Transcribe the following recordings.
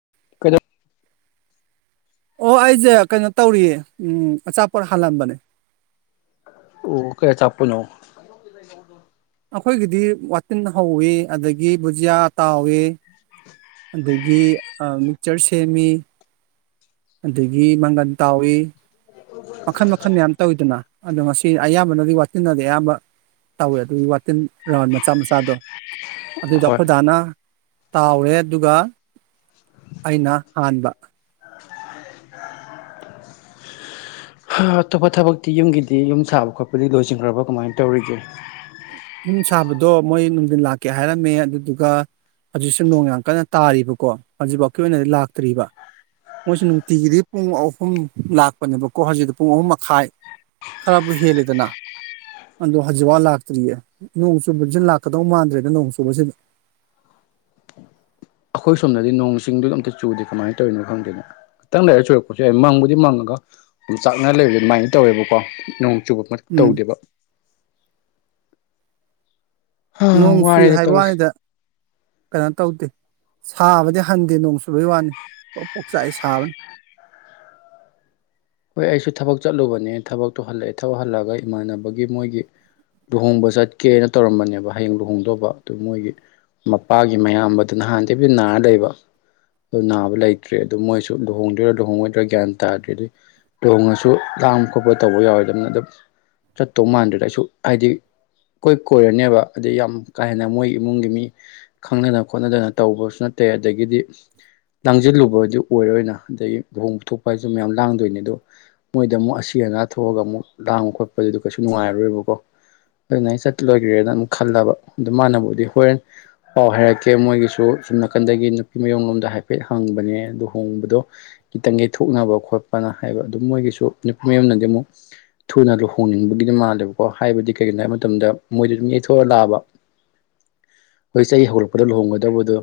[unintelligible] ꯑꯣ ꯑꯩꯖꯦ ꯀꯩꯅꯣ ꯇꯧꯔꯤꯌꯦ ꯎꯝ ꯑꯆꯥꯄꯣꯠ ꯍꯥꯜꯂꯝꯕꯅꯦ꯫ ꯑꯣ ꯀꯩ ꯑꯆꯥꯄꯣꯠꯅꯣ꯫ ꯑꯩꯈꯣꯏꯒꯤꯗꯤ ꯋꯥꯇꯤꯟ ꯍꯧꯋꯤ ꯑꯗꯒꯤ ꯕꯨꯖꯤꯌꯥ ꯇꯥꯎꯏ ꯑꯗꯒꯤ ꯃꯤꯛꯆꯔ ꯁꯦꯝꯃꯤ ꯑꯗꯒꯤ ꯃꯪꯒꯟ ꯇꯥꯎꯏ ꯃꯈꯜ ꯃꯈꯜ ꯃꯌꯥꯝ ꯇꯧꯋꯤꯗꯅ ꯑꯗꯣ ꯉꯁꯤ ꯑꯌꯥꯝꯕꯅꯗꯤ ꯋꯥꯇꯤꯟꯅꯗꯤ ꯑꯌꯥꯝꯕ ꯇꯧꯋꯦ ꯑꯗꯨꯒꯤ ꯋꯥꯇꯤꯟ ꯔꯥꯎꯟ ꯃꯆꯥ ꯃꯆꯥꯗꯣ ꯑꯗꯨꯗꯣ ꯍꯣꯏ ꯑꯩꯈꯣꯏꯗꯥꯅ ꯇꯥꯎꯔꯦ ꯑꯗꯨꯒ ꯑꯩꯅ ꯍꯥꯟꯕꯦ꯫ ꯍꯥ ꯑꯇꯣꯞꯄ ꯊꯕꯛꯇꯤ ꯌꯨꯝꯒꯤꯗꯤ ꯌꯨꯝ ꯁꯥꯕ ꯈꯣꯠꯄꯗꯤ ꯂꯣꯏꯁꯤꯟꯒ꯭ꯔꯕ ꯀꯃꯥꯏ ꯇꯧꯔꯤꯒꯦ꯫ ꯌꯨꯝ ꯁꯥꯕꯗꯣ ꯃꯣꯏ ꯅꯨꯡꯊꯤꯟ ꯂꯥꯛꯀꯦ ꯍꯥꯏꯔꯝꯃꯦ ꯑꯗꯨꯗꯨꯒ ꯍꯧꯖꯤꯛꯁꯨ ꯅꯣꯡ ꯌꯥꯝ ꯀꯟꯅ ꯇꯥꯔꯤꯕꯀꯣ ꯍꯧꯖꯤꯛꯐꯥꯎꯀꯤ ꯑꯣꯏꯅꯗꯤ ꯂꯥꯛꯇ꯭ꯔꯤꯕ ꯃꯣꯏꯁꯨ ꯅꯨꯡꯇꯤꯒꯤꯗꯤ ꯄꯨꯡ ꯑꯍꯨꯝ ꯂꯥꯛꯄꯅꯦꯕꯀꯣ ꯍꯧꯖꯤꯇꯤ ꯄꯨꯡ ꯑꯍꯨꯝ ꯃꯈꯥꯏ ꯈꯔꯕꯨ ꯍꯦꯜꯂꯦꯗꯅ ꯑꯗꯣ ꯍꯧꯖꯤꯛꯕꯥꯎ ꯂꯥꯛꯇ꯭ꯔꯤꯌꯦ꯫ ꯅꯣꯡ ꯆꯨꯕꯖꯤ ꯂꯥꯛꯀꯗꯧ ꯃꯥꯟꯗ꯭ꯔꯦꯗ ꯅꯣꯡ ꯆꯨꯕꯖꯤꯗ꯫ ꯑꯩꯈꯣꯏ ꯁꯣꯝꯗꯗꯤ ꯅꯣꯡ ꯏꯁꯤꯡꯗꯤ ꯑꯝꯇ ꯆꯨꯗꯦ ꯀꯃꯥꯏ ꯇꯧꯔꯤꯅꯣ ꯈꯪꯗꯦꯅ ꯈꯤꯇꯪ ꯂꯩꯔꯒ ꯆꯨꯔꯛꯄꯁꯨ ꯌꯥꯏ ꯃꯪꯕꯨꯗꯤ ꯃꯪꯉꯒ ꯎꯝꯆꯥꯛꯅ ꯂꯩꯕ ꯑꯗꯨꯃꯥꯏꯅ ꯇꯧꯋꯦꯕꯀꯣ ꯅꯣꯡ [unintelligible] ꯎꯝ ꯇꯧꯗꯦꯕ꯫ ꯍꯥ ꯅꯣꯡ ꯆꯨꯏ ꯋꯥꯔꯦꯗ ꯍꯥꯏꯕ ꯇꯧꯔꯤꯁꯦ꯫ ꯋꯥꯅꯤꯗ ꯀꯩꯅꯣ ꯇꯧꯗꯦ ꯁꯥꯕꯗꯤ ꯍꯟꯗꯦ ꯅꯣꯡ ꯆꯨꯕꯩ ꯋꯥꯅꯤ ꯄ꯭ꯔꯣꯛ ꯄ꯭ꯔꯣꯛ ꯆꯥꯛꯏ ꯁꯥꯕꯅ꯫ ꯍꯣꯏ ꯑꯩꯁꯨ ꯊꯕꯛ ꯆꯠꯂꯨꯕꯅꯦ ꯊꯕꯛꯇꯨ ꯍꯜꯂꯛꯑꯦ ꯊꯕꯛ ꯍꯜꯂꯛꯑꯒ ꯏꯃꯥꯟꯅꯕꯒꯤ ꯃꯣꯏꯒꯤ ꯂꯨꯍꯣꯡꯕ ꯆꯠꯀꯦꯅ ꯇꯧꯔꯝꯕꯅꯦꯕ ꯍꯌꯦꯡ ꯂꯨꯍꯣꯡꯗꯧꯕ ꯑꯗꯨ ꯃꯣꯏꯒꯤ ꯃꯄꯥꯒꯤ ꯃꯌꯥꯝꯕꯗꯨ ꯅꯍꯥꯟꯗꯒꯤ ꯅꯥꯔ ꯂꯩꯕ ꯑꯗꯨ ꯅꯥꯕ ꯂꯩꯇ꯭ꯔꯦ ꯑꯗꯨ ꯃꯣꯏꯁꯨ ꯂꯨꯍꯣꯡꯗꯣꯏꯔꯥ ꯂꯨꯍꯣꯡꯉꯣꯏꯗꯣꯏꯔꯥ ꯒ꯭ꯌꯥꯟ ꯇꯥꯗ꯭ꯔꯦ ꯑꯗꯨꯒꯤ ꯂꯨꯍꯣꯡꯉꯁꯨ ꯂꯥꯡꯕ ꯈꯣꯠꯄ ꯇꯧꯕ ꯌꯥꯎꯔꯣꯏꯗꯃꯤꯅ ꯑꯗꯨꯝ ꯆꯠꯇꯧ ꯃꯥꯟꯗ꯭ꯔꯦꯗ ꯑꯩꯁꯨ ꯍꯥꯏꯗꯤ ꯏꯀꯣꯏ ꯀꯣꯏꯔꯅꯦꯕ ꯑꯗꯩ ꯌꯥꯝ ꯀꯥ ꯍꯦꯟꯅ ꯃꯣꯏ ꯏꯃꯨꯡꯒꯤ ꯃꯤ ꯈꯪꯅꯗꯅ ꯈꯣꯠꯅꯗꯅ ꯇꯧꯕꯁꯨ ꯅꯠꯇꯦ ꯑꯗꯒꯤꯗꯤ ꯂꯥꯡꯖꯤꯜꯂꯨꯕꯖꯨ ꯑꯣꯏꯔꯣꯏꯅ ꯑꯗꯒꯤ ꯂꯨꯍꯣꯡ ꯊꯣꯛꯄ ꯍꯥꯏꯖꯤ ꯃꯌꯥꯝ ꯂꯥꯡꯗꯣꯏꯅꯤ ꯑꯗꯨ ꯃꯣꯏꯗ ꯑꯃꯨꯛ ꯑꯁꯤ ꯑꯅꯥ ꯊꯣꯛꯑꯒ ꯑꯃꯨꯛ ꯂꯥꯡꯕ ꯈꯣꯠꯄꯗꯨꯗ ꯀꯩꯁꯨ ꯅꯨꯡꯉꯥꯏꯔꯣꯏꯕꯀꯣ ꯑꯗꯨꯅ ꯑꯩ ꯆꯠꯂꯣꯏꯈ꯭ꯔꯦꯅ ꯑꯗꯨꯨꯛ ꯈꯜꯂꯕ ꯑꯗꯨ ꯃꯥꯅꯕꯨꯗꯤ ꯍꯣꯔꯦꯟ ꯄꯥꯎ ꯍꯥꯏꯔꯛꯀꯦ ꯃꯣꯏꯒꯤꯁꯨ ꯁꯨꯝ ꯅꯥꯀꯟꯗꯒꯤ ꯅꯨꯄꯤ ꯃꯌꯨꯝ ꯂꯣꯝꯗ ꯍꯥꯏꯐꯦꯠ ꯍꯪꯕꯅꯦ ꯑꯗꯨ ꯍꯣꯡꯕꯗꯣ ꯈꯤꯇꯪ ꯌꯩꯊꯣꯛꯅꯕ ꯈꯣꯠꯄꯅ ꯍꯥꯏꯕ ꯑꯗꯨꯝ ꯃꯣꯏꯒꯤꯁꯨ ꯅꯨꯄꯤ ꯃꯌꯅꯗꯤ ꯑꯃꯨꯛ ꯊꯨꯅ ꯂꯨꯍꯣꯡꯅꯤꯡꯕꯒꯤꯗꯤ ꯃꯥꯜꯂꯦꯕꯀꯣ ꯍꯥꯏꯕꯗꯤ ꯀꯩꯒꯤꯅꯣ ꯍꯥꯏꯕ ꯃꯇꯝꯗ ꯃꯣꯏꯗ ꯑꯗꯨꯝ ꯌꯩꯊꯣꯛꯑ ꯂꯥꯛꯑꯕ ꯑꯩꯣꯏ ꯆꯍꯤ ꯍꯧꯔꯛꯄꯗ ꯂꯨꯍꯣꯡꯒꯗꯧꯕꯗꯣ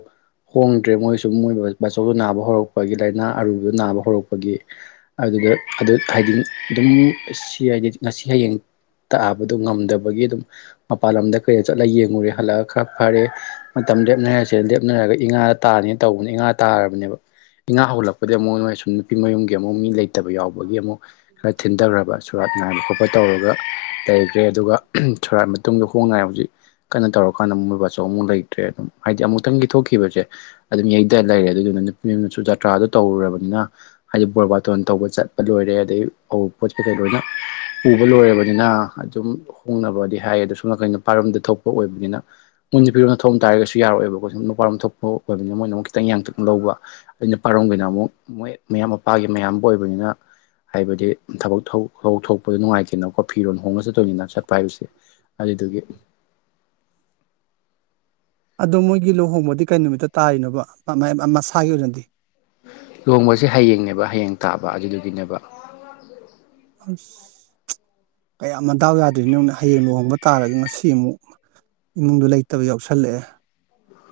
ꯍꯣꯡꯗ꯭ꯔꯦ ꯃꯣꯏꯁꯨ ꯃꯣꯏ ꯄꯕꯥꯆꯧꯗꯨꯣ ꯅꯥꯕ ꯍꯧꯔꯛꯄꯒꯤ ꯂꯥꯏꯅꯥ ꯑꯔꯨꯕꯗ ꯅꯥꯕ ꯍꯧꯔꯛꯄꯒꯤ ꯑꯗꯨꯗ ꯑꯗꯨ ꯍꯥꯏꯗꯤ ꯑꯗꯨꯝ ꯁꯤ ꯍꯥꯏꯗꯤ ꯉꯁꯤ ꯍꯌꯦꯡ ꯇꯥꯛꯑꯕꯗꯨ ꯉꯝꯗꯕꯒꯤ ꯑꯗꯨꯝ ꯃꯄꯥꯟ ꯂꯝꯗ ꯀꯩꯗ ꯆꯠꯂꯒ ꯌꯦꯡꯉꯨꯔꯦ ꯍꯜꯂꯛꯑꯒ ꯈꯔ ꯐꯔꯦ ꯃꯇꯝ ꯂꯦꯞꯅꯔꯁꯦ ꯂꯦꯞꯅꯔꯒ ꯏꯉꯥ ꯇꯥꯅꯤ ꯇꯧꯕꯅꯦ ꯏꯉꯥ ꯇꯥꯔꯕꯅꯦꯕ ꯏꯉꯥ ꯍꯧꯜꯂꯛꯄꯗꯒꯤ ꯑꯃꯨꯛ ꯅꯣꯏ ꯁꯨꯝ ꯅꯨꯄꯤ ꯃꯌꯨꯝꯒꯤ ꯑꯃꯨꯛ ꯃꯤ ꯂꯩ ꯂꯩꯇꯕ ꯌꯥꯎꯕꯒꯤ ꯑꯃꯨꯛ ꯈꯔ ꯊꯤꯟꯊꯈ꯭ꯔꯕ ꯁꯨꯔꯥꯠ ꯅꯥꯏꯕ ꯈꯣꯠꯄ ꯇꯧꯔꯒ ꯂꯩꯈ꯭ꯔꯦ ꯑꯗꯨꯒ ꯁꯨꯔꯥꯠ ꯃꯇꯨꯡꯗ ꯍꯣꯡ ꯉꯏ ꯍꯧꯖꯤꯛ ꯀꯟꯅ ꯇꯧꯔꯀꯥꯟꯗ ꯃꯣꯏꯕ ꯑꯆꯧ ꯑꯃꯨꯛ ꯂꯩꯇ꯭ꯔꯦ ꯑꯗꯨꯝ ꯍꯥꯏꯗꯤ ꯑꯃꯨꯛꯇꯪ ꯊꯣꯛꯣꯛꯈꯤꯕꯁꯦ ꯑꯗꯨꯝ ꯌꯩꯗ ꯂꯩꯔꯦ ꯑꯗꯨꯗꯨꯅ ꯅꯨꯄꯤ ꯌꯅꯁꯨ ꯖꯇ꯭ꯔꯥꯗ ꯇꯧꯔꯨꯔꯕꯅꯤꯅ ꯍꯥꯏꯗꯤ ꯕꯣꯔꯕꯥꯇꯣꯟ ꯇꯧꯕ ꯆꯠꯄ ꯂꯣꯏꯔꯦ ꯑꯗꯩ ꯑ ꯄꯣꯠ ꯀꯩꯀꯩ ꯂꯣꯏꯅ ꯎꯕ ꯂꯣꯏꯔꯕꯅꯤꯅ ꯑꯗꯨꯝ ꯍꯣꯡꯅꯕꯗꯤ ꯍꯥꯏꯌꯦ ꯑꯗꯣ ꯁꯣꯝ ꯅꯥꯀꯩꯅ ꯅꯨꯄꯥꯔꯣꯝꯗ ꯊꯣꯛꯄ ꯑꯣꯏꯕꯅꯤꯅ ꯃꯨꯟꯅꯁꯨ ꯐꯤꯔꯣꯝꯗ ꯊꯣꯛꯣꯡꯝ ꯇꯥꯔꯒꯁꯨ ꯌꯥꯔꯛꯑꯣꯦꯕꯀꯣ ꯁꯨꯝ ꯅꯨꯄꯥꯔꯣꯝ ꯊꯣꯛꯄ ꯑꯣꯏꯕꯅꯤꯅ ꯃꯣꯏꯅ ꯑꯃꯨꯛ ꯈꯤꯇꯪ ꯌꯥꯡꯊꯛ ꯂꯧꯕ ꯑꯗꯨꯩꯅ ꯄꯥꯔꯝꯒꯤꯅ ꯑꯃꯨꯛ ꯃꯣꯏ ꯃꯌꯥꯝ ꯃꯄꯥꯒꯤ ꯃꯌꯥꯝ ꯑꯣꯏꯕꯅꯤꯅ ꯍꯥꯏꯕꯗꯤ ꯊꯕꯛ ꯊꯣꯛꯄꯗ ꯅꯨꯡꯉꯥꯏꯇꯦꯅꯀꯣ ꯐꯤꯔꯣꯜ ꯍꯣꯡꯅ ꯆꯠꯇꯣꯏꯅꯤꯅ ꯆꯠꯄ ꯍꯥꯏꯕꯁꯦ ꯑꯗꯨꯗꯨꯒꯤ ꯑꯗꯣ ꯃꯣꯏꯒꯤ ꯂꯨꯍꯣꯡꯕꯗꯤ ꯀꯔꯤ ꯅꯨꯃꯤꯠꯇ ꯇꯥꯔꯤꯅꯣꯕ ꯃꯁꯥꯒꯤ ꯑꯣꯏꯅꯗꯤ ꯂꯨꯣꯡꯕꯁꯦ ꯍꯌꯦꯡꯅꯦꯕ ꯍꯌꯦꯡ ꯇꯥꯕ ꯑꯗꯨꯗꯨꯒꯤꯅꯦꯕ ꯑꯁ ꯀꯌꯥꯝ ꯑꯗꯥꯎ ꯌꯥꯗ꯭ꯔꯤꯅꯣꯅ ꯍꯌꯦꯡ ꯂꯨꯍꯣꯡꯕ ꯇꯥꯔꯒ ꯉꯁꯤ ꯑꯃꯨꯛ ꯏꯃꯨꯡꯗꯣ ꯂꯩꯇꯕ ꯌꯥꯎꯁꯜꯂꯛꯑꯦ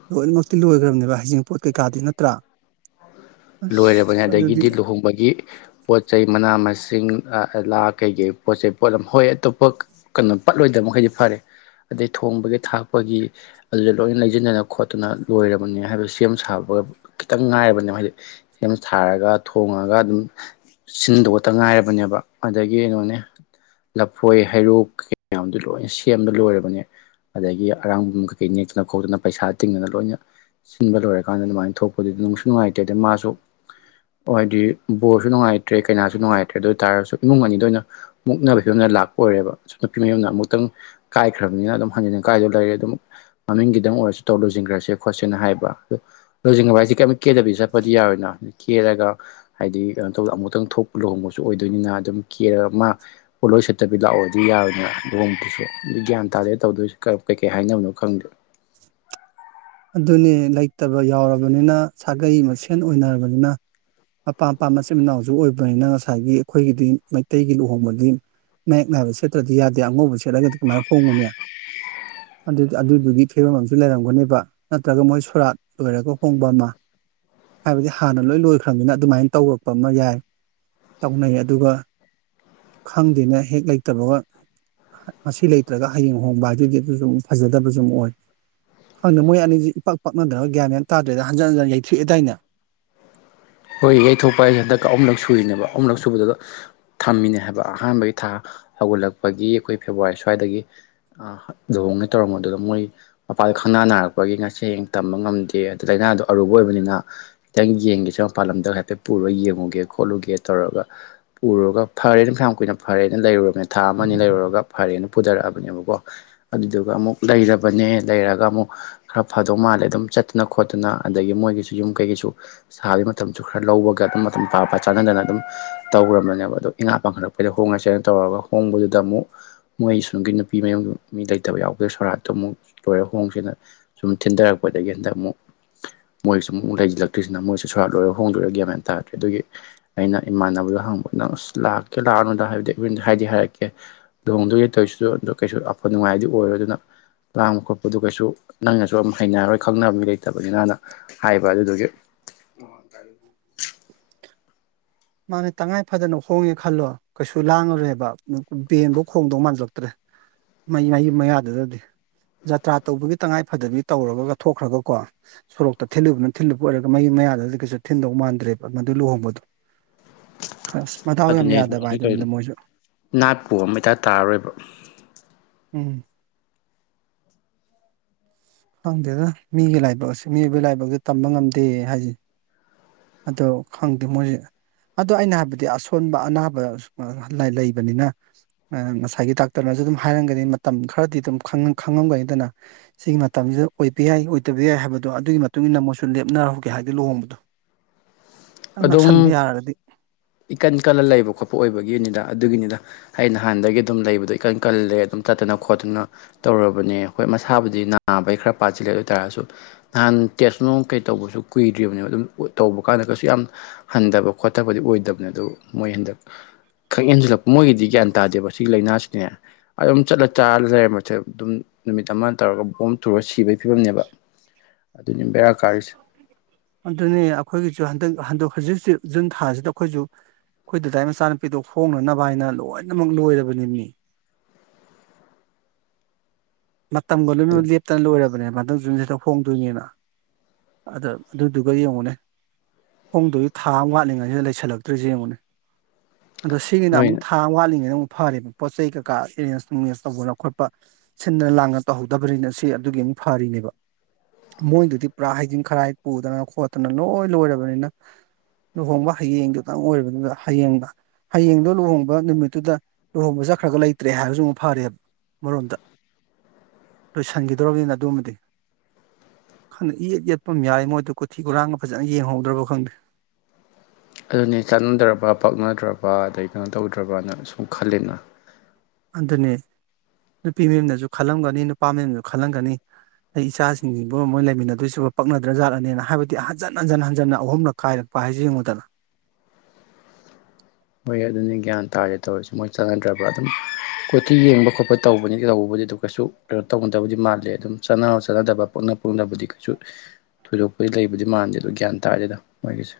ꯂꯣꯏꯅꯃꯛꯇꯤ ꯂꯣꯏꯈ꯭ꯔꯕꯅꯦꯕ ꯍꯌꯦꯖꯤꯡ ꯄꯣꯠ ꯀꯩꯀꯥꯗꯤ ꯅꯠꯇ꯭ꯔꯥ ꯂꯣꯏꯔꯕꯅꯦ ꯑꯁ ꯑꯗꯨꯗꯤ ꯑꯗꯒꯤꯗꯤ ꯂꯨꯍꯣꯡꯕꯒꯤ ꯄꯣꯠ ꯆꯩ ꯃꯅꯥ ꯃꯁꯤꯡ ꯆꯤꯡꯂꯥ ꯀꯩꯀꯩ ꯄꯣꯠ ꯆꯩ ꯄꯣꯠꯂꯝ ꯍꯣꯏ ꯑꯇꯣꯞꯄ ꯀꯩꯅꯣ ꯄꯠꯂꯣꯏꯗꯕ ꯃꯈꯩꯗꯤ ꯐꯔꯦ ꯑꯗꯩ ꯊꯣꯡꯕꯒꯤ ꯊꯥꯛꯄꯒꯤ ꯑꯗꯨꯗ ꯂꯣꯏꯅ ꯂꯩꯁꯤꯟꯗꯅ ꯈꯣꯠꯇꯅ ꯂꯣꯏꯔꯕꯅꯤ ꯍꯥꯏꯕ ꯁꯦꯝ ꯁꯥꯕꯒ ꯈꯤꯇꯪ ꯉꯥꯏꯔꯕꯅꯦ ꯍꯥꯏꯗꯤ ꯁꯦꯝ ꯁꯥꯥꯔꯒ ꯊꯣꯡꯉꯒ ꯑꯗꯨꯝ ꯁꯤꯟꯗꯣꯛꯧꯕꯇ ꯉꯥꯏꯔꯕꯅꯦꯕ ꯑꯗꯒꯤ ꯀꯩꯅꯣꯅꯦ ꯂꯐꯣꯏ ꯍꯩꯔꯣꯛ ꯀꯩꯀꯌꯥꯝꯗꯨ ꯂꯣꯏꯅ ꯁꯦꯝꯕ ꯂꯣꯏꯔꯕꯅꯦ ꯑꯗꯒꯤ ꯑꯔꯥꯡꯕ ꯀꯩꯀꯩ ꯅꯦꯛꯇꯅ ꯈꯣꯠꯇꯅ ꯄꯩꯁꯥ ꯇꯤꯡꯗꯅ ꯂꯣꯏꯅ ꯁꯤꯟꯕ ꯂꯣꯏꯔꯀꯥꯟꯗ ꯑꯗꯨꯃꯥꯏꯅ ꯊꯣꯛꯄꯗꯨ ꯅꯨꯡꯁꯨ ꯅꯨꯡꯉꯥꯏꯇ ꯑꯗ ꯃꯥꯁꯨ ꯍꯥꯏꯗꯤ ꯕꯣꯔꯁꯨ ꯅꯨꯡꯉꯥꯏꯇ꯭ꯔꯦ ꯀꯩꯅꯥꯁꯨ ꯅꯨꯡꯉꯥꯏꯇ꯭ꯔꯦ ꯑꯗꯨ ꯑꯣꯏꯇꯥꯥꯔꯒꯁꯨ ꯏꯃꯨꯡ ꯑꯅꯤꯗ ꯑꯣꯏꯅ ꯃꯨꯛꯅꯕ ꯐꯤꯕꯝꯗ ꯂꯥꯛꯄ ꯑꯣꯏꯔꯦꯕ ꯅꯨꯄꯤ ꯃꯌꯨꯝꯅ ꯑꯃꯨꯛꯇꯪ ꯀꯥꯏꯈ꯭ꯔꯕꯅꯤꯅ ꯑꯗꯨꯝ ꯍꯟꯖꯤꯟꯟꯅ ꯀꯥꯏꯗꯨ ꯂꯩꯔꯦ ꯑꯗꯨꯝ ꯃꯃꯤꯡꯒꯤꯗꯪ ꯑꯣꯏꯔꯁꯨ ꯇꯧꯔ ꯂꯨꯁꯤꯤꯡꯈ꯭ꯔꯁꯦ ꯈꯣꯠꯁꯦꯅ ꯍꯥꯏꯕ ꯂꯣꯏꯁꯤꯤꯡꯈ꯭ꯔꯕ ꯍꯥꯏꯁꯦ ꯀꯔꯤꯝꯛ ꯀꯦꯗꯕꯤ ꯆꯠꯦ ꯄꯗꯤ ꯌꯥꯔꯣꯏꯅ ꯀꯦꯔꯒ ꯍꯥꯏꯗꯤ ꯀꯩꯅꯣ ꯇꯧꯗ ꯑꯃꯨꯛꯇꯪ ꯊꯣꯛꯄ ꯂꯨꯍꯣꯡꯕꯁꯨ ꯑꯣꯏꯗꯣꯏꯅꯤꯅ ꯑꯗꯨꯝ ꯀꯦꯔꯒ ꯃꯥ ꯄꯣꯠꯂꯣꯏ ꯁꯠꯇꯕꯤ ꯂꯥꯛꯑꯣꯗꯤ ꯌꯥꯔꯣꯏꯅ ꯂꯨꯍꯣꯡꯕꯁꯨꯦ ꯒ꯭ꯌꯥꯟ ꯇꯥꯗꯦ ꯇꯧꯗꯣꯏ ꯀꯩꯀꯩ ꯍꯥꯏꯅꯕꯅꯣ ꯈꯪꯗꯦ ꯑꯗꯨꯅꯦ ꯂꯩꯇꯕ ꯌꯥꯎꯔꯕꯅꯤꯅ ꯁꯥꯒꯩ ꯃꯁꯦꯟ ꯑꯣꯏꯅꯔꯕꯅꯤꯅ ꯑꯄꯥꯝ ꯑꯄꯥꯝ ꯃꯆꯤꯟ ꯃꯅꯥꯎꯁꯨ ꯑꯣꯏꯕꯅꯤꯅ ꯉꯁꯥꯏꯒꯤ ꯑꯩꯈꯣꯏꯒꯤꯗꯤ ꯃꯩꯇꯩꯒꯤ ꯂꯨꯍꯣꯡꯕꯗꯤ ꯃꯌꯦꯛ ꯅꯥꯏꯕ ꯁꯦꯠꯇ꯭ꯔꯗꯤ ꯌꯥꯗꯦ ꯑꯉꯧꯕ ꯁꯦꯠꯂꯒꯗꯤ ꯀꯃꯥꯏꯅ ꯍꯣꯡꯕꯨꯅꯦ ꯑꯗꯨ ꯑꯗꯨꯗꯨꯒꯤ ꯐꯤꯕꯝ ꯑꯃꯁꯨ ꯂꯩꯔꯝꯒꯅꯦꯕ ꯅꯠꯇ꯭ꯔꯒ ꯃꯣꯏ ꯁꯨꯔꯥꯠ ꯂꯣꯏꯔꯒ ꯍꯣꯡꯕ ꯑꯃ ꯍꯥꯏꯕꯗꯤ ꯍꯥꯟꯅ ꯂꯣꯏ ꯂꯣꯏꯈ꯭ꯔꯕꯅꯤꯅ ꯑꯗꯨꯃꯥꯏꯅ ꯇꯧꯔꯛꯄ ꯑꯃ ꯌꯥꯏ ꯇꯧꯅꯩ ꯑꯗꯨꯒ ꯈꯪꯗꯦꯅ ꯍꯦꯛ ꯂꯩꯇꯕꯒ ꯃꯁꯤ ꯂꯩꯇ꯭ꯔꯒ ꯍꯌꯦꯡ ꯍꯣꯡꯕ ꯍꯥꯏꯗꯨꯗꯤ ꯑꯗꯨꯁꯨ ꯐꯖꯗꯕꯁꯨꯝ ꯑꯣꯏ ꯈꯪꯗꯅ ꯃꯣꯏ ꯑꯅꯤ ꯁꯤ ꯏ ꯄꯄꯥꯛ ꯄꯥꯛꯅꯗꯅꯕ ꯒ꯭ꯌꯥꯟ ꯃꯌꯥꯌꯥꯝ ꯇꯥꯗ꯭ꯔꯦꯗ ꯍꯟꯖꯤꯟ ꯍꯟꯖꯤꯟ ꯌꯩꯊꯣꯛꯑꯦꯗꯥꯏꯅ ꯍꯣꯏ ꯌꯩꯊꯣꯛꯄ ꯑꯩꯁꯦ ꯍꯟꯗꯛꯀ ꯑꯍꯨꯝꯂꯛ ꯁꯨꯔꯤꯅꯦꯕ ꯑꯍꯨꯝꯂꯛ ꯁꯨꯕꯗꯨꯗ ꯊꯝꯃꯤꯅꯦ ꯍꯥꯏꯕ ꯑꯍꯥꯟꯕꯒꯤ ꯊꯥ ꯍꯧꯒꯠꯂꯛꯄꯒꯤ ꯑꯩꯈꯣꯏ ꯐꯦꯕꯋꯥꯔꯤ ꯁ꯭ꯋꯥꯏꯗꯒꯤ ꯂꯨꯍꯣꯡꯅ ꯇꯧꯔꯝꯕꯗꯨꯗ ꯃꯣꯏ ꯃꯄꯥꯗꯣ ꯈꯪꯅꯥ ꯅꯥꯔꯛꯄꯒꯤ ꯉꯁꯦꯡ ꯇꯝꯕ ꯉꯝꯗꯦ ꯑꯗꯨ ꯂꯥꯏꯅꯥꯗꯣ ꯑꯔꯨꯕ ꯑꯣꯏꯕꯅꯤꯅ ꯈꯤꯇꯪ ꯌꯦꯡꯒꯁꯤ ꯃ ꯄꯥꯟꯂꯝꯗ ꯍꯥꯏꯐꯦꯠ ꯄꯨꯔꯒ ꯌꯦꯡꯉꯨꯒꯦ ꯈꯣꯠꯂꯨꯒꯦ ꯇꯧꯔꯒ ꯄꯨꯔꯒ ꯐꯔꯦꯅ ꯀꯌꯥꯝ ꯀꯨꯏꯅ ꯐꯔꯦꯅ ꯂꯩꯔꯨꯔꯕꯅ ꯊꯥ ꯑꯃ ꯑꯅꯤ ꯂꯩꯔꯨꯔꯒ ꯐꯔꯦꯅ ꯄꯨꯊꯔꯛꯑꯕꯅꯦꯕꯀꯣ ꯑꯗꯨꯗꯨꯒ ꯑꯃꯨꯛ ꯂꯩꯔꯕꯅꯦ ꯂꯩꯔꯒ ꯑꯃꯨꯛ ꯈꯔ ꯐꯗꯧ ꯃꯥꯜꯂꯦ ꯑꯗꯨꯝ ꯆꯠꯇꯅ ꯈꯣꯠꯇꯅ ꯑꯗꯒꯤ ꯃꯣꯏꯒꯤꯁꯨ ꯌꯨꯝ ꯀꯩꯒꯤꯁꯨ ꯁꯥꯕ ꯃꯇꯝꯁꯨ ꯈꯔ ꯂꯧꯕꯒ ꯑꯗꯨꯝ ꯃꯇꯝ ꯄꯥ ꯄ ꯆꯥꯟꯅꯗꯅ ꯑꯗꯨꯝ ꯇꯧꯈꯝꯕꯅꯦꯕ ꯑꯗꯣ ꯏꯉꯥ ꯄꯥꯡꯈꯠꯂꯛꯄꯩ ꯍꯣꯡꯉꯁꯦꯅ ꯇꯧꯔꯒ ꯍꯣꯡꯕꯗꯨꯗ ꯑꯃꯨꯛ ꯃꯣꯏ ꯁꯨꯝꯒꯤ ꯅꯨꯄꯤ ꯃꯌꯨꯝꯒꯤ ꯃꯤ ꯂꯩꯇꯕ ꯌꯥꯎꯗꯣꯏ ꯁꯣꯔꯥꯠꯇꯣ ꯑꯃꯨꯛ ꯂꯣꯏꯔꯦ ꯍꯣꯡꯁꯤꯦꯅ ꯁꯨꯝ ꯊꯤꯟꯊꯔꯛꯄꯗꯒꯤ ꯍꯟꯗꯛ ꯑꯃꯨꯛ ꯃꯣꯏꯁꯨ ꯑꯃꯨꯛ ꯂꯩꯁꯤꯜꯂꯛꯇꯣꯏꯔꯤꯁꯤꯅ ꯃꯣꯏꯁꯨ ꯁ ꯈꯔ ꯂꯣꯏꯔ ꯍꯣꯡꯗꯣꯏꯔꯒꯦꯦꯝꯃ ꯍꯥꯏꯅ ꯇꯥꯔ꯭ꯔꯦ ꯑꯗꯨꯒꯤ ꯑꯩꯅ ꯏꯃꯥꯟꯅꯕꯗꯣ ꯍꯪꯕ ꯅꯪ ꯑꯁ ꯂꯥꯛꯀꯦ ꯂꯥꯛꯑꯅꯣꯗ ꯍꯥꯏꯕꯗꯤꯕꯔꯤ ꯍꯥꯏꯗꯤ ꯍꯥꯏꯔꯛꯀꯦ ꯂꯨꯍꯣꯡꯗꯣꯏꯦ ꯇꯧꯔꯤꯁꯤꯁꯨ ꯑꯗꯨꯗ ꯀꯩꯁꯨ ꯑꯐ ꯅꯨꯡꯉꯥꯏꯗꯤ ꯑꯣꯏꯔꯣꯏ ꯑꯗꯨꯅ ꯂꯥꯡꯕ ꯈꯣꯠꯄꯗꯨ ꯀꯩꯁꯨ ꯅꯪꯅꯁꯨ ꯑꯗꯨ ꯍꯩꯅꯔꯣꯏ ꯈꯪꯅꯕ ꯃꯤ ꯂꯩꯇꯕꯅꯤꯅꯅ ꯍꯥꯏꯕ ꯑꯗꯨꯗꯨꯒꯤ ꯑꯣ ꯇꯥꯏ ꯃꯥꯅꯦ ꯇꯉꯥꯏ ꯐꯗꯅ ꯍꯣꯡꯉꯦ ꯈꯜꯂꯣ ꯀꯩꯁꯨ ꯂꯥꯡꯉꯨꯔꯦꯕ ꯕꯦꯟꯕ ꯈꯣꯡꯗꯧ ꯃꯥꯟꯂꯛꯇ꯭ꯔꯦ ꯃꯩ ꯃꯌꯨꯝ ꯃꯌꯥꯗꯨꯗꯗꯤ ꯖꯇ꯭ꯔꯥ ꯇꯧꯕꯒꯤ ꯇꯉꯥꯏ ꯐꯗꯕꯤ ꯇꯧꯔꯒ ꯊꯣꯛꯈ꯭ꯔꯒꯀꯣ ꯁꯣꯔꯣꯛꯇ ꯊꯤꯜꯂꯨꯕꯅ ꯊꯤꯜꯂꯨꯕ ꯑꯣꯏꯔꯒ ꯃꯌꯨꯝ ꯃꯌꯥꯗꯨꯗꯗꯤ ꯀꯩꯁꯨ ꯊꯤꯟꯗꯧ ꯃꯥꯟꯗ꯭ꯔꯦꯕ ꯃꯗꯨ ꯂꯨꯍꯣꯡꯕꯗꯣ ꯑꯁ ꯃꯗꯥꯎ ꯌꯥꯝ ꯑꯗꯨꯅꯦ ꯌꯥꯗꯕ ꯑꯗꯨꯃꯅꯧ ꯍꯥꯏꯗꯨꯅꯤꯗ ꯃꯣꯏꯁꯨ ꯅꯥꯠꯄꯨ ꯑꯃ ꯏꯇꯥ ꯇꯥꯔꯔꯣꯏꯕ ꯎꯝ ꯈꯪꯗꯦꯗ ꯃꯤꯒꯤ ꯂꯥꯏꯕꯛ ꯃꯤꯕꯒꯤ ꯂꯥꯏꯕꯛꯁ ꯇꯝꯕ ꯉꯝꯗꯦ ꯍꯥꯏꯁꯦ ꯑꯗꯣ ꯈꯪꯗꯦ ꯃꯣꯏꯁꯦ ꯑꯗꯣ ꯑꯩꯅ ꯍꯥꯏꯕꯗꯤ ꯑꯁꯣꯟꯕ ꯑꯅꯥꯕ ꯂꯩꯕꯅꯤꯅ ꯉꯁꯥꯏꯒꯤ ꯗꯥꯛꯇꯔꯅꯁꯨ ꯑꯗꯨꯝ ꯍꯥꯏꯔꯝꯒꯅꯤ ꯃꯇꯝ ꯈꯔꯗꯤ ꯑꯗꯨꯝ ꯈꯪꯉꯝꯒꯅꯤꯗꯅ ꯁꯤꯒꯤ ꯃꯇꯝꯁꯤꯗ ꯑꯣꯏꯕ ꯌꯥꯏ ꯑꯣꯏꯗꯕ ꯌꯥꯏ ꯍꯥꯏꯕꯗꯣ ꯑꯗꯨꯒꯤ ꯃꯇꯨꯡ ꯏ ꯃꯇꯨꯡꯏꯟꯅ ꯃꯣꯏꯁꯨ ꯂꯦꯞꯅꯔꯍꯧꯒꯦ ꯍꯥꯏꯗꯨ ꯂꯨꯍꯣꯡꯕꯗꯣ ꯈꯤꯇꯪ ꯑꯗꯨꯝ ꯅꯛꯁꯟꯕ ꯌꯥꯔꯒꯗꯤ ꯏꯀꯟ ꯀꯜꯂ ꯂꯩꯕ ꯈꯣꯠꯄ ꯑꯣꯏꯕꯒꯤꯅꯤꯗ ꯑꯗꯨꯒꯤꯅꯤꯗ ꯑꯩ ꯅꯍꯥꯟꯗꯒꯤ ꯑꯗꯨꯝ ꯂꯩꯕꯗꯣ ꯏꯀꯟ ꯀꯜꯂꯦ ꯑꯗꯨꯝ ꯇꯠꯇꯅ ꯈꯣꯠꯇꯅ ꯇꯧꯔꯕꯅꯦ ꯍꯣꯏ ꯃꯁꯥꯕꯨꯗꯤ ꯅꯥꯕꯩ ꯈꯔ ꯄꯥꯁꯤꯜꯂꯦ ꯑꯗꯨ ꯑꯣꯏ ꯇꯥꯔꯁꯨ ꯅꯍꯥꯟ ꯇꯦꯁꯅꯨꯡ ꯀꯩ ꯇꯧꯕꯁꯨ ꯀꯨꯏꯗ꯭ꯔꯤꯕꯅꯦꯕ ꯑꯗꯨꯝ ꯇꯧꯕ ꯀꯥꯟꯗ ꯀꯩꯁꯨ ꯌꯥꯝ ꯍꯟꯊꯕ ꯈꯣꯠꯇꯕꯗꯤ ꯑꯣꯏꯗꯕꯅꯦ ꯑꯗꯨ ꯃꯣꯏ ꯍꯟꯗꯛ ꯈꯛ ꯍꯦꯟꯖꯤꯜꯂꯛꯄ ꯃꯣꯏꯒꯤꯗꯤ ꯒ꯭ꯌꯥꯟ ꯇꯥꯗꯦꯕ ꯁꯤꯒꯤ ꯂꯥꯏꯅꯥꯁꯤꯅꯦ ꯑꯗꯨꯝ ꯆꯠꯂ ꯆꯥꯔ ꯂꯩꯔꯝꯕꯁꯦ ꯑꯗꯨꯝ ꯅꯨꯃꯤꯠ ꯑꯃ ꯇꯧꯔꯒ ꯕꯣꯝ ꯇꯨꯔꯒ ꯁꯤꯕꯩ ꯐꯤꯕꯝꯅꯦꯕ ꯑꯗꯨꯅꯤ ꯕꯦꯔꯥ ꯀꯥꯔꯤꯁꯦ ꯑꯗꯨꯅꯦ ꯑꯩꯈꯣꯏꯒꯤꯁꯨ ꯍꯟꯗꯛ ꯍꯟꯗꯛ ꯍꯧꯖꯤꯛ ꯍꯧꯖꯤꯛ ꯖꯨꯟ ꯊꯥꯁꯤꯗ ꯑꯩꯈꯣꯏꯁꯨ ꯑꯩꯈꯣꯏ ꯗꯗꯥꯏ ꯃꯆꯥꯅꯨꯄꯤꯗ ꯍꯣꯡꯅꯅꯕ ꯍꯥꯏꯅ ꯂꯣꯏꯅꯃꯛ ꯂꯣꯏꯔꯕꯅꯤꯕ ꯃꯤ ꯃꯇꯝꯒꯂꯨꯅ ꯑꯗꯨ ꯂꯦꯞꯇꯅ ꯂꯣꯏꯔ ꯅꯦ ꯃꯊꯪ ꯨꯨꯝꯁꯤꯗ ꯍꯣꯡꯗꯣꯏꯅꯤꯅ ꯑꯗ ꯑꯗꯨꯗꯨꯒ ꯌꯦꯡꯉꯨꯅꯦ ꯍꯣꯡꯗꯣꯏꯒꯤ ꯊꯥ ꯑꯃ ꯋꯥꯠꯂꯤꯉꯩꯁꯤꯗ ꯂꯩꯁꯜꯂꯛꯇ꯭ꯁꯦ ꯌꯦꯡꯉꯨꯅꯦ ꯑꯗꯣ ꯁꯤꯒꯤꯅ ꯅꯣꯏ ꯑꯃꯨꯛ ꯊꯥ ꯋꯥꯠꯂꯤꯉꯩꯅ ꯑꯃꯨꯛꯇ ꯐꯔꯦꯕ ꯄꯣꯠ ꯆꯩ ꯀꯩꯀꯥ ꯑꯦꯔꯦꯟꯖ ꯦꯟꯖ ꯇꯧꯕ ꯂꯧ ꯈꯣꯠꯄ ꯁꯤꯟꯅ ꯂꯥꯡꯅ ꯇꯧꯍꯧꯗꯕꯅꯤꯅ ꯁꯤ ꯑꯗꯨꯒꯤ ꯑꯃꯨꯛ ꯐꯔꯤꯅꯦꯕ ꯃꯣꯏꯗꯨꯗꯤ ꯄꯨꯔꯥ ꯍꯩꯗꯤꯤꯡ ꯈꯔꯥꯏ ꯄꯨꯗꯅ ꯈꯣꯠꯇꯅ ꯂꯣꯏ ꯂꯣꯏꯔꯕꯅꯤꯅ ꯂꯨꯍꯣꯡꯕ ꯍꯌꯦꯡꯗꯨꯗꯪ ꯑꯣꯏꯔꯕꯅꯤꯅ ꯍꯌꯦꯡꯗ ꯍꯌꯦꯡꯗꯣ ꯂꯨꯍꯣꯡꯕ ꯅꯨꯃꯤꯠꯇꯨꯗ ꯂꯨꯍꯣꯡꯕ ꯆꯠꯈ꯭ꯔꯒ ꯂꯩꯇ꯭ꯔꯦ ꯍꯥꯏꯕꯁꯨ ꯑꯃꯨꯛ ꯐꯔꯦꯕ ꯑꯃꯣꯝꯗ ꯂꯣꯏꯁꯤꯟꯈꯤꯗ꯭ꯔꯕꯅꯤꯅ ꯑꯗꯨꯃꯗꯤꯪꯗꯦ ꯌꯦꯠ ꯌꯦꯠꯄ ꯌꯥꯏ ꯃꯣꯏꯗ ꯀꯣꯊꯤ ꯈꯨꯨꯔꯥꯡꯒ ꯐꯖꯅ ꯌꯦꯡꯍꯧꯗ꯭ꯔꯕ ꯈꯪꯗꯦ ꯑꯗꯨꯅꯦ ꯆꯥꯟꯅꯗ꯭ꯔꯕ ꯄꯛꯅꯗ꯭ꯔꯕ ꯑꯗꯩ ꯀꯩꯅꯣ ꯇꯧꯗ꯭ꯔꯕꯅ ꯁꯨꯝ ꯑꯣ ꯈꯜꯂꯤꯂꯟꯅ ꯑꯗꯨꯅꯦ ꯅꯨꯄꯤ ꯃꯌꯨꯝꯅꯁꯨ ꯈꯜꯂꯝꯒꯅꯤ ꯅꯨꯄꯥ ꯃꯌꯨꯝꯅꯁꯨ ꯈꯜꯂꯝꯒꯅꯤ ꯑꯩ ꯏꯆꯥꯁꯤꯡꯁꯤꯕꯨ ꯃꯣꯏ ꯂꯩꯃꯤꯟꯅꯗꯣꯏꯁꯤ ꯄꯛꯅꯗ꯭ꯔ ꯖꯠꯂꯅꯤꯅ ꯍꯥꯏꯕꯗꯤ ꯍꯟꯖꯤꯟ ꯍꯟꯖꯤꯟ ꯍꯟꯖꯤꯟꯅ ꯑꯍꯨꯝꯂꯛ ꯀꯥꯏꯔꯛꯄ ꯍꯥꯏꯁꯦ ꯌꯦꯡꯉꯨꯗꯅ꯫ ꯍꯣꯏ ꯑꯗꯨꯅꯤ ꯒ꯭ꯌꯥꯟ ꯇꯥꯔꯁꯦ ꯇꯧꯔꯤꯁꯦ ꯃꯣꯏ ꯆꯥꯟꯅꯗ꯭ꯔꯕ ꯑꯗꯨꯝ ꯀꯣꯊꯤ ꯌꯦꯡꯕ ꯈꯣꯠꯄ ꯇꯧꯕꯅꯤ ꯇꯧꯕꯕꯨꯗꯤ ꯑꯗꯨ ꯀꯩꯁꯨ ꯀꯩꯅꯣ ꯇꯧꯅꯗꯕꯨꯗꯤ ꯃꯥꯟꯂꯦ ꯑꯗꯨꯝ ꯆ ꯆꯠꯅꯗꯕ ꯄꯛꯅ ꯄꯛꯕꯨꯗꯤ ꯀꯩꯁꯨ ꯊꯣꯏꯗꯣꯛꯄꯗꯤ ꯂꯩꯕꯨꯗꯤ ꯃꯥꯟꯗꯦ ꯑꯗꯨꯣ ꯒ꯭ꯌꯥꯟ ꯇꯥꯗꯦ ꯗ ꯃꯣꯏꯒꯤꯁꯦ꯫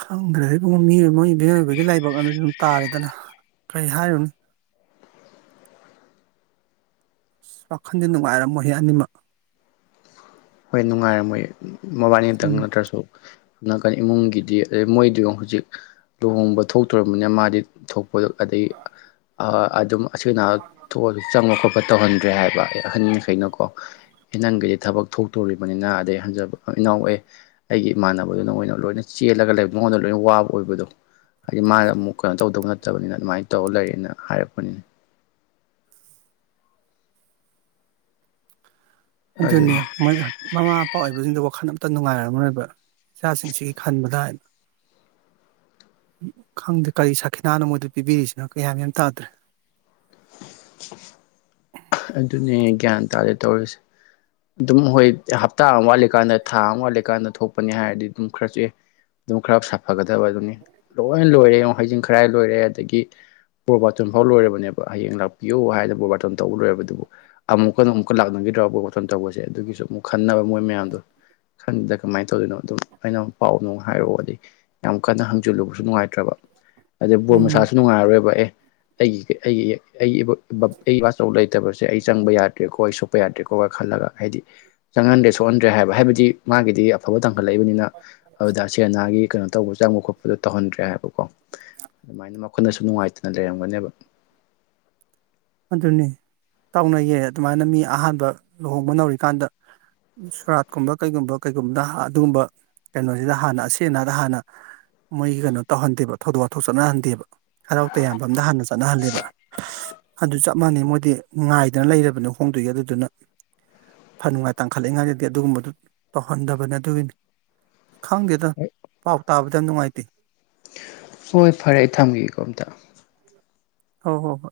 ꯈꯪꯗꯔ꯭ꯦ ꯗ ꯃꯣꯏ꯫ ꯃꯤꯑꯣꯏꯕꯥꯒꯤ ꯂꯥꯏꯕꯥꯛ ꯍꯥꯏ꯫ ꯇꯥꯔꯦꯗꯅ ꯀꯩ ꯍꯥꯏꯌꯨꯅꯤ꯫ ꯋꯥꯈꯜꯗ ꯅꯨꯡꯉꯥꯏꯔꯝꯃꯣꯏꯍꯦ ꯑꯅꯤꯃꯛ ꯍꯈꯣꯏ ꯅꯨꯡꯉꯥꯏꯔꯝꯃꯣꯏ ꯌꯦ꯫ ꯃꯕꯥꯅꯤꯇꯪ ꯎꯝ ꯅꯠꯇ꯭ꯔꯁꯨ꯫ ꯁꯝ ꯅꯥꯀꯟ ꯏꯃꯨꯡꯒꯤꯗꯤ ꯑꯗꯩ ꯃꯣꯏꯗꯨ ꯍꯧꯖꯤꯛ ꯂꯨꯍꯣꯡꯕ ꯊꯣꯛꯇꯣꯔꯅꯤꯅ ꯃꯥꯗꯤ ꯊꯣꯛꯄ ꯑꯗꯒꯤ ꯑꯗꯨꯝ꯫ ꯑꯁꯤ ꯑꯣꯏꯅ ꯊꯣꯛꯑꯁꯨ ꯆꯪꯕ ꯈꯣꯠꯄ ꯇꯧꯍꯟꯗ꯭ꯔꯦ ꯍꯥꯏꯕ ꯀꯣ ꯑꯍꯟꯈꯩꯅꯀꯣ꯫ ꯅꯪꯒꯤꯗꯤ ꯊꯕꯛ꯫ ꯄꯨꯊꯣꯛꯇꯣꯔꯤꯕꯅꯤꯅ ꯑꯗꯩ ꯍꯟꯖꯕ ꯏꯅꯥꯎ ꯑꯦ ꯑꯩꯒꯤ ꯏꯃꯥꯟꯅꯕꯗꯨ ꯅꯉꯣꯏꯅ ꯂꯣꯏꯅ ꯆꯦꯜꯂꯒ ꯂꯩ ꯃꯉꯣꯟꯗ ꯂꯣꯏꯅ ꯋꯥꯕ ꯑꯣꯏꯕꯗꯣ ꯍꯥꯏꯗꯤ ꯃꯥꯅ ꯑꯃꯨꯛ ꯀꯩꯅꯣ ꯇꯧꯗꯧ ꯅꯠꯇꯕꯅꯤꯅ ꯑꯗꯨꯃꯥꯏꯅ ꯇꯧꯔ ꯂꯩꯔꯦꯅ ꯍꯥꯏꯔꯛꯄꯅꯤ꯫ ꯑꯗꯨꯅꯤ ꯃꯃꯥ ꯃꯄꯥ ꯑꯣꯏꯕꯁꯤꯡꯗ ꯋꯥꯈꯜ꯫ ꯍꯇ ꯅꯨꯡꯉꯥꯏꯔꯝꯔꯣꯏꯕ ꯏꯆꯥꯁꯤꯡꯁꯤꯒꯤ ꯈꯟꯕꯗ ꯍꯥꯏꯅ꯫ ꯈꯪꯗꯦ ꯀꯔꯤ ꯁꯥꯈꯤꯅꯥꯅꯣ ꯃꯣꯏꯗ ꯄꯤꯕꯤꯔꯤꯁꯤꯅꯣ ꯀꯌꯥꯝ ꯌꯥꯝ ꯇꯥꯗ꯭ꯔꯦ꯫ ꯫ ꯑꯗꯨꯅꯦ ꯒ꯭ꯌꯥꯟ ꯇꯥꯔꯦ ꯇꯧꯔꯤꯁꯦ ꯑꯗꯨꯝ ꯍꯣꯏ ꯍꯞꯇꯥ ꯑꯃ ꯋꯥꯠꯂꯤꯀꯥꯟꯗ ꯊꯥ ꯑꯃ ꯋꯥꯠꯂꯤꯀꯥꯟꯗ ꯊꯣꯛꯄꯅꯤ ꯍꯥꯏꯔꯗꯤ ꯑꯗꯨꯝ ꯈꯔꯁꯨ ꯑꯦ ꯑꯗꯨꯝ ꯈꯔ ꯁꯥꯐꯒꯗꯥ꯫ ꯑꯗꯨꯅꯤ ꯂꯣꯏ ꯂꯣꯏꯔꯦ꯫ ꯍꯩꯖꯤꯡ ꯈꯔꯥꯏ ꯂꯣꯏꯔꯦ ꯑꯗꯒꯤ ꯕꯣꯔꯕꯥꯇꯣꯟ ꯐꯥꯎ ꯂꯣꯏꯔꯕꯅꯦꯕ ꯍꯌꯦꯡ ꯂꯥꯛꯄꯤꯌꯨ ꯍꯥꯏꯅ ꯕꯣꯔꯕꯥꯇꯣꯟ꯫ ꯂꯣꯏ ꯑꯗꯨꯕꯨ ꯑꯃꯨꯛꯀ ꯑꯃꯨꯛꯀ ꯂꯥꯛꯅꯗ꯭ꯔꯕ ꯋꯥꯈꯐꯝ ꯇꯧꯕꯁꯦ ꯑꯗꯨꯒꯤꯁꯨ ꯑꯃꯨꯛ꯫ ꯈꯟꯅꯕ ꯃꯣꯏ ꯃꯌꯥꯝꯗꯣ ꯈꯟꯕꯗ ꯀꯃꯥꯏꯅ ꯇꯧꯗꯣꯏꯅꯣ ꯑꯗꯨꯝ ꯑꯩꯅ ꯑꯃꯛ ꯄꯥꯎ ꯅꯨꯡꯉꯥꯏ꯫ ꯍꯥꯏꯔꯛꯑꯣꯗꯤ ꯌꯥꯝ ꯀꯟꯅ ꯍꯪꯖꯤꯜꯂꯨꯕꯁꯨ ꯅꯨꯡꯉꯥꯏꯇ꯭ꯔꯕ꯫ ꯑꯗꯩ ꯕꯣꯔ ꯎꯝ ꯃꯁꯁꯨ ꯅꯨꯡꯉꯥꯏꯔꯣꯏꯕ ꯑꯦ꯫ ꯑꯩꯒꯤ ꯑꯩꯒꯤ꯫ ꯑꯩ꯫ ꯂꯩꯇꯕꯁꯦ ꯑꯩ ꯆꯪꯕ ꯌꯥꯗ꯭ꯔꯦꯀꯣ ꯑꯩ ꯁꯣꯛꯄ ꯌꯥꯗ꯭ꯔꯦꯀꯣꯒ ꯈꯜꯂꯒ ꯍꯥꯏꯗꯤ ꯆꯪꯍꯟꯗ꯭ꯔꯦ ꯁꯣꯛꯍꯟꯗ꯭ꯔꯦ ꯍꯥꯏꯕ ꯍꯥꯏꯕꯗꯤ ꯃꯥꯒꯤꯗꯤ ꯑꯐꯕ ꯇꯪꯈꯠꯂꯛꯏꯕꯅꯤꯅ ꯑꯗꯨꯗ ꯁꯤ ꯑꯅꯥꯒꯤ ꯀꯩꯅꯣ ꯇꯧꯕ ꯆꯪꯕ ꯈꯣꯠꯄꯗꯣ ꯇꯧꯍꯟꯗ꯭ꯔꯦ ꯍꯥꯏꯕꯀꯣ ꯑꯗꯨꯃꯥꯏꯅ ꯃꯈꯣꯏꯅꯁꯨ ꯅꯨꯡꯉꯥꯏꯇꯅ ꯂꯩꯔꯝꯒꯅꯦꯕ꯫ ꯑꯗꯨꯅꯤ ꯇꯧꯅꯩꯌꯦ ꯑꯗꯨꯃꯥꯏꯅ ꯃꯤ ꯑꯍꯥꯟꯕ ꯂꯨꯍꯣꯡꯕ ꯅꯧꯔꯤꯀꯥꯟꯗ ꯁꯣꯔꯥꯠꯀꯨꯝꯕ ꯀꯩꯒꯨꯝꯕ ꯀꯩꯒꯨꯝꯕꯗ ꯑꯗꯨꯒꯨꯝꯕ ꯀꯩꯅꯣꯁꯤꯗ ꯍꯥꯟꯅ ꯑꯁ ꯑꯅꯥꯗ ꯍꯥꯟꯅ ꯃꯣꯏꯒꯤ ꯀꯩꯅꯣ ꯇꯧꯍꯟꯗꯦꯕ ꯊꯧꯗꯣꯛ ꯋꯥꯊꯣꯛ ꯆꯠꯅꯍꯟꯗꯦꯕ꯫ ꯍꯔꯥꯎ ꯇꯌꯥꯝꯕ ꯑ ꯑꯃꯗ ꯍꯥꯟꯅ ꯆꯠꯅꯍꯜꯂꯦꯕ꯫ ꯆꯞ ꯃꯥꯟꯅꯩ ꯃꯣꯏꯗꯤ ꯉꯥꯏꯗꯅ ꯂꯩꯔꯕꯅꯤ ꯍꯣꯡꯗꯣꯏꯒꯤ ꯑꯗꯨꯗꯨꯅ ꯐꯟ ꯅꯨꯡꯉꯥꯏ ꯇꯥꯡꯈꯠꯂꯛꯏꯉꯥꯏꯗꯗꯤ ꯑꯗꯨꯒꯨꯝꯕꯗꯨ ꯇꯧꯍꯟꯗꯕꯅꯤ ꯑꯗꯨꯒꯤꯅꯤ ꯈꯪꯗꯦꯗ ꯄꯥꯎ ꯇꯥꯕꯗ ꯅꯨꯡꯉꯥꯏꯇꯦ꯫ ꯍꯣꯏ ꯐꯔꯦ ꯑꯩ ꯊꯝꯒꯦꯀꯣ ꯑꯝꯇ꯫ ꯍ ꯍꯣ ꯍꯣꯏ꯫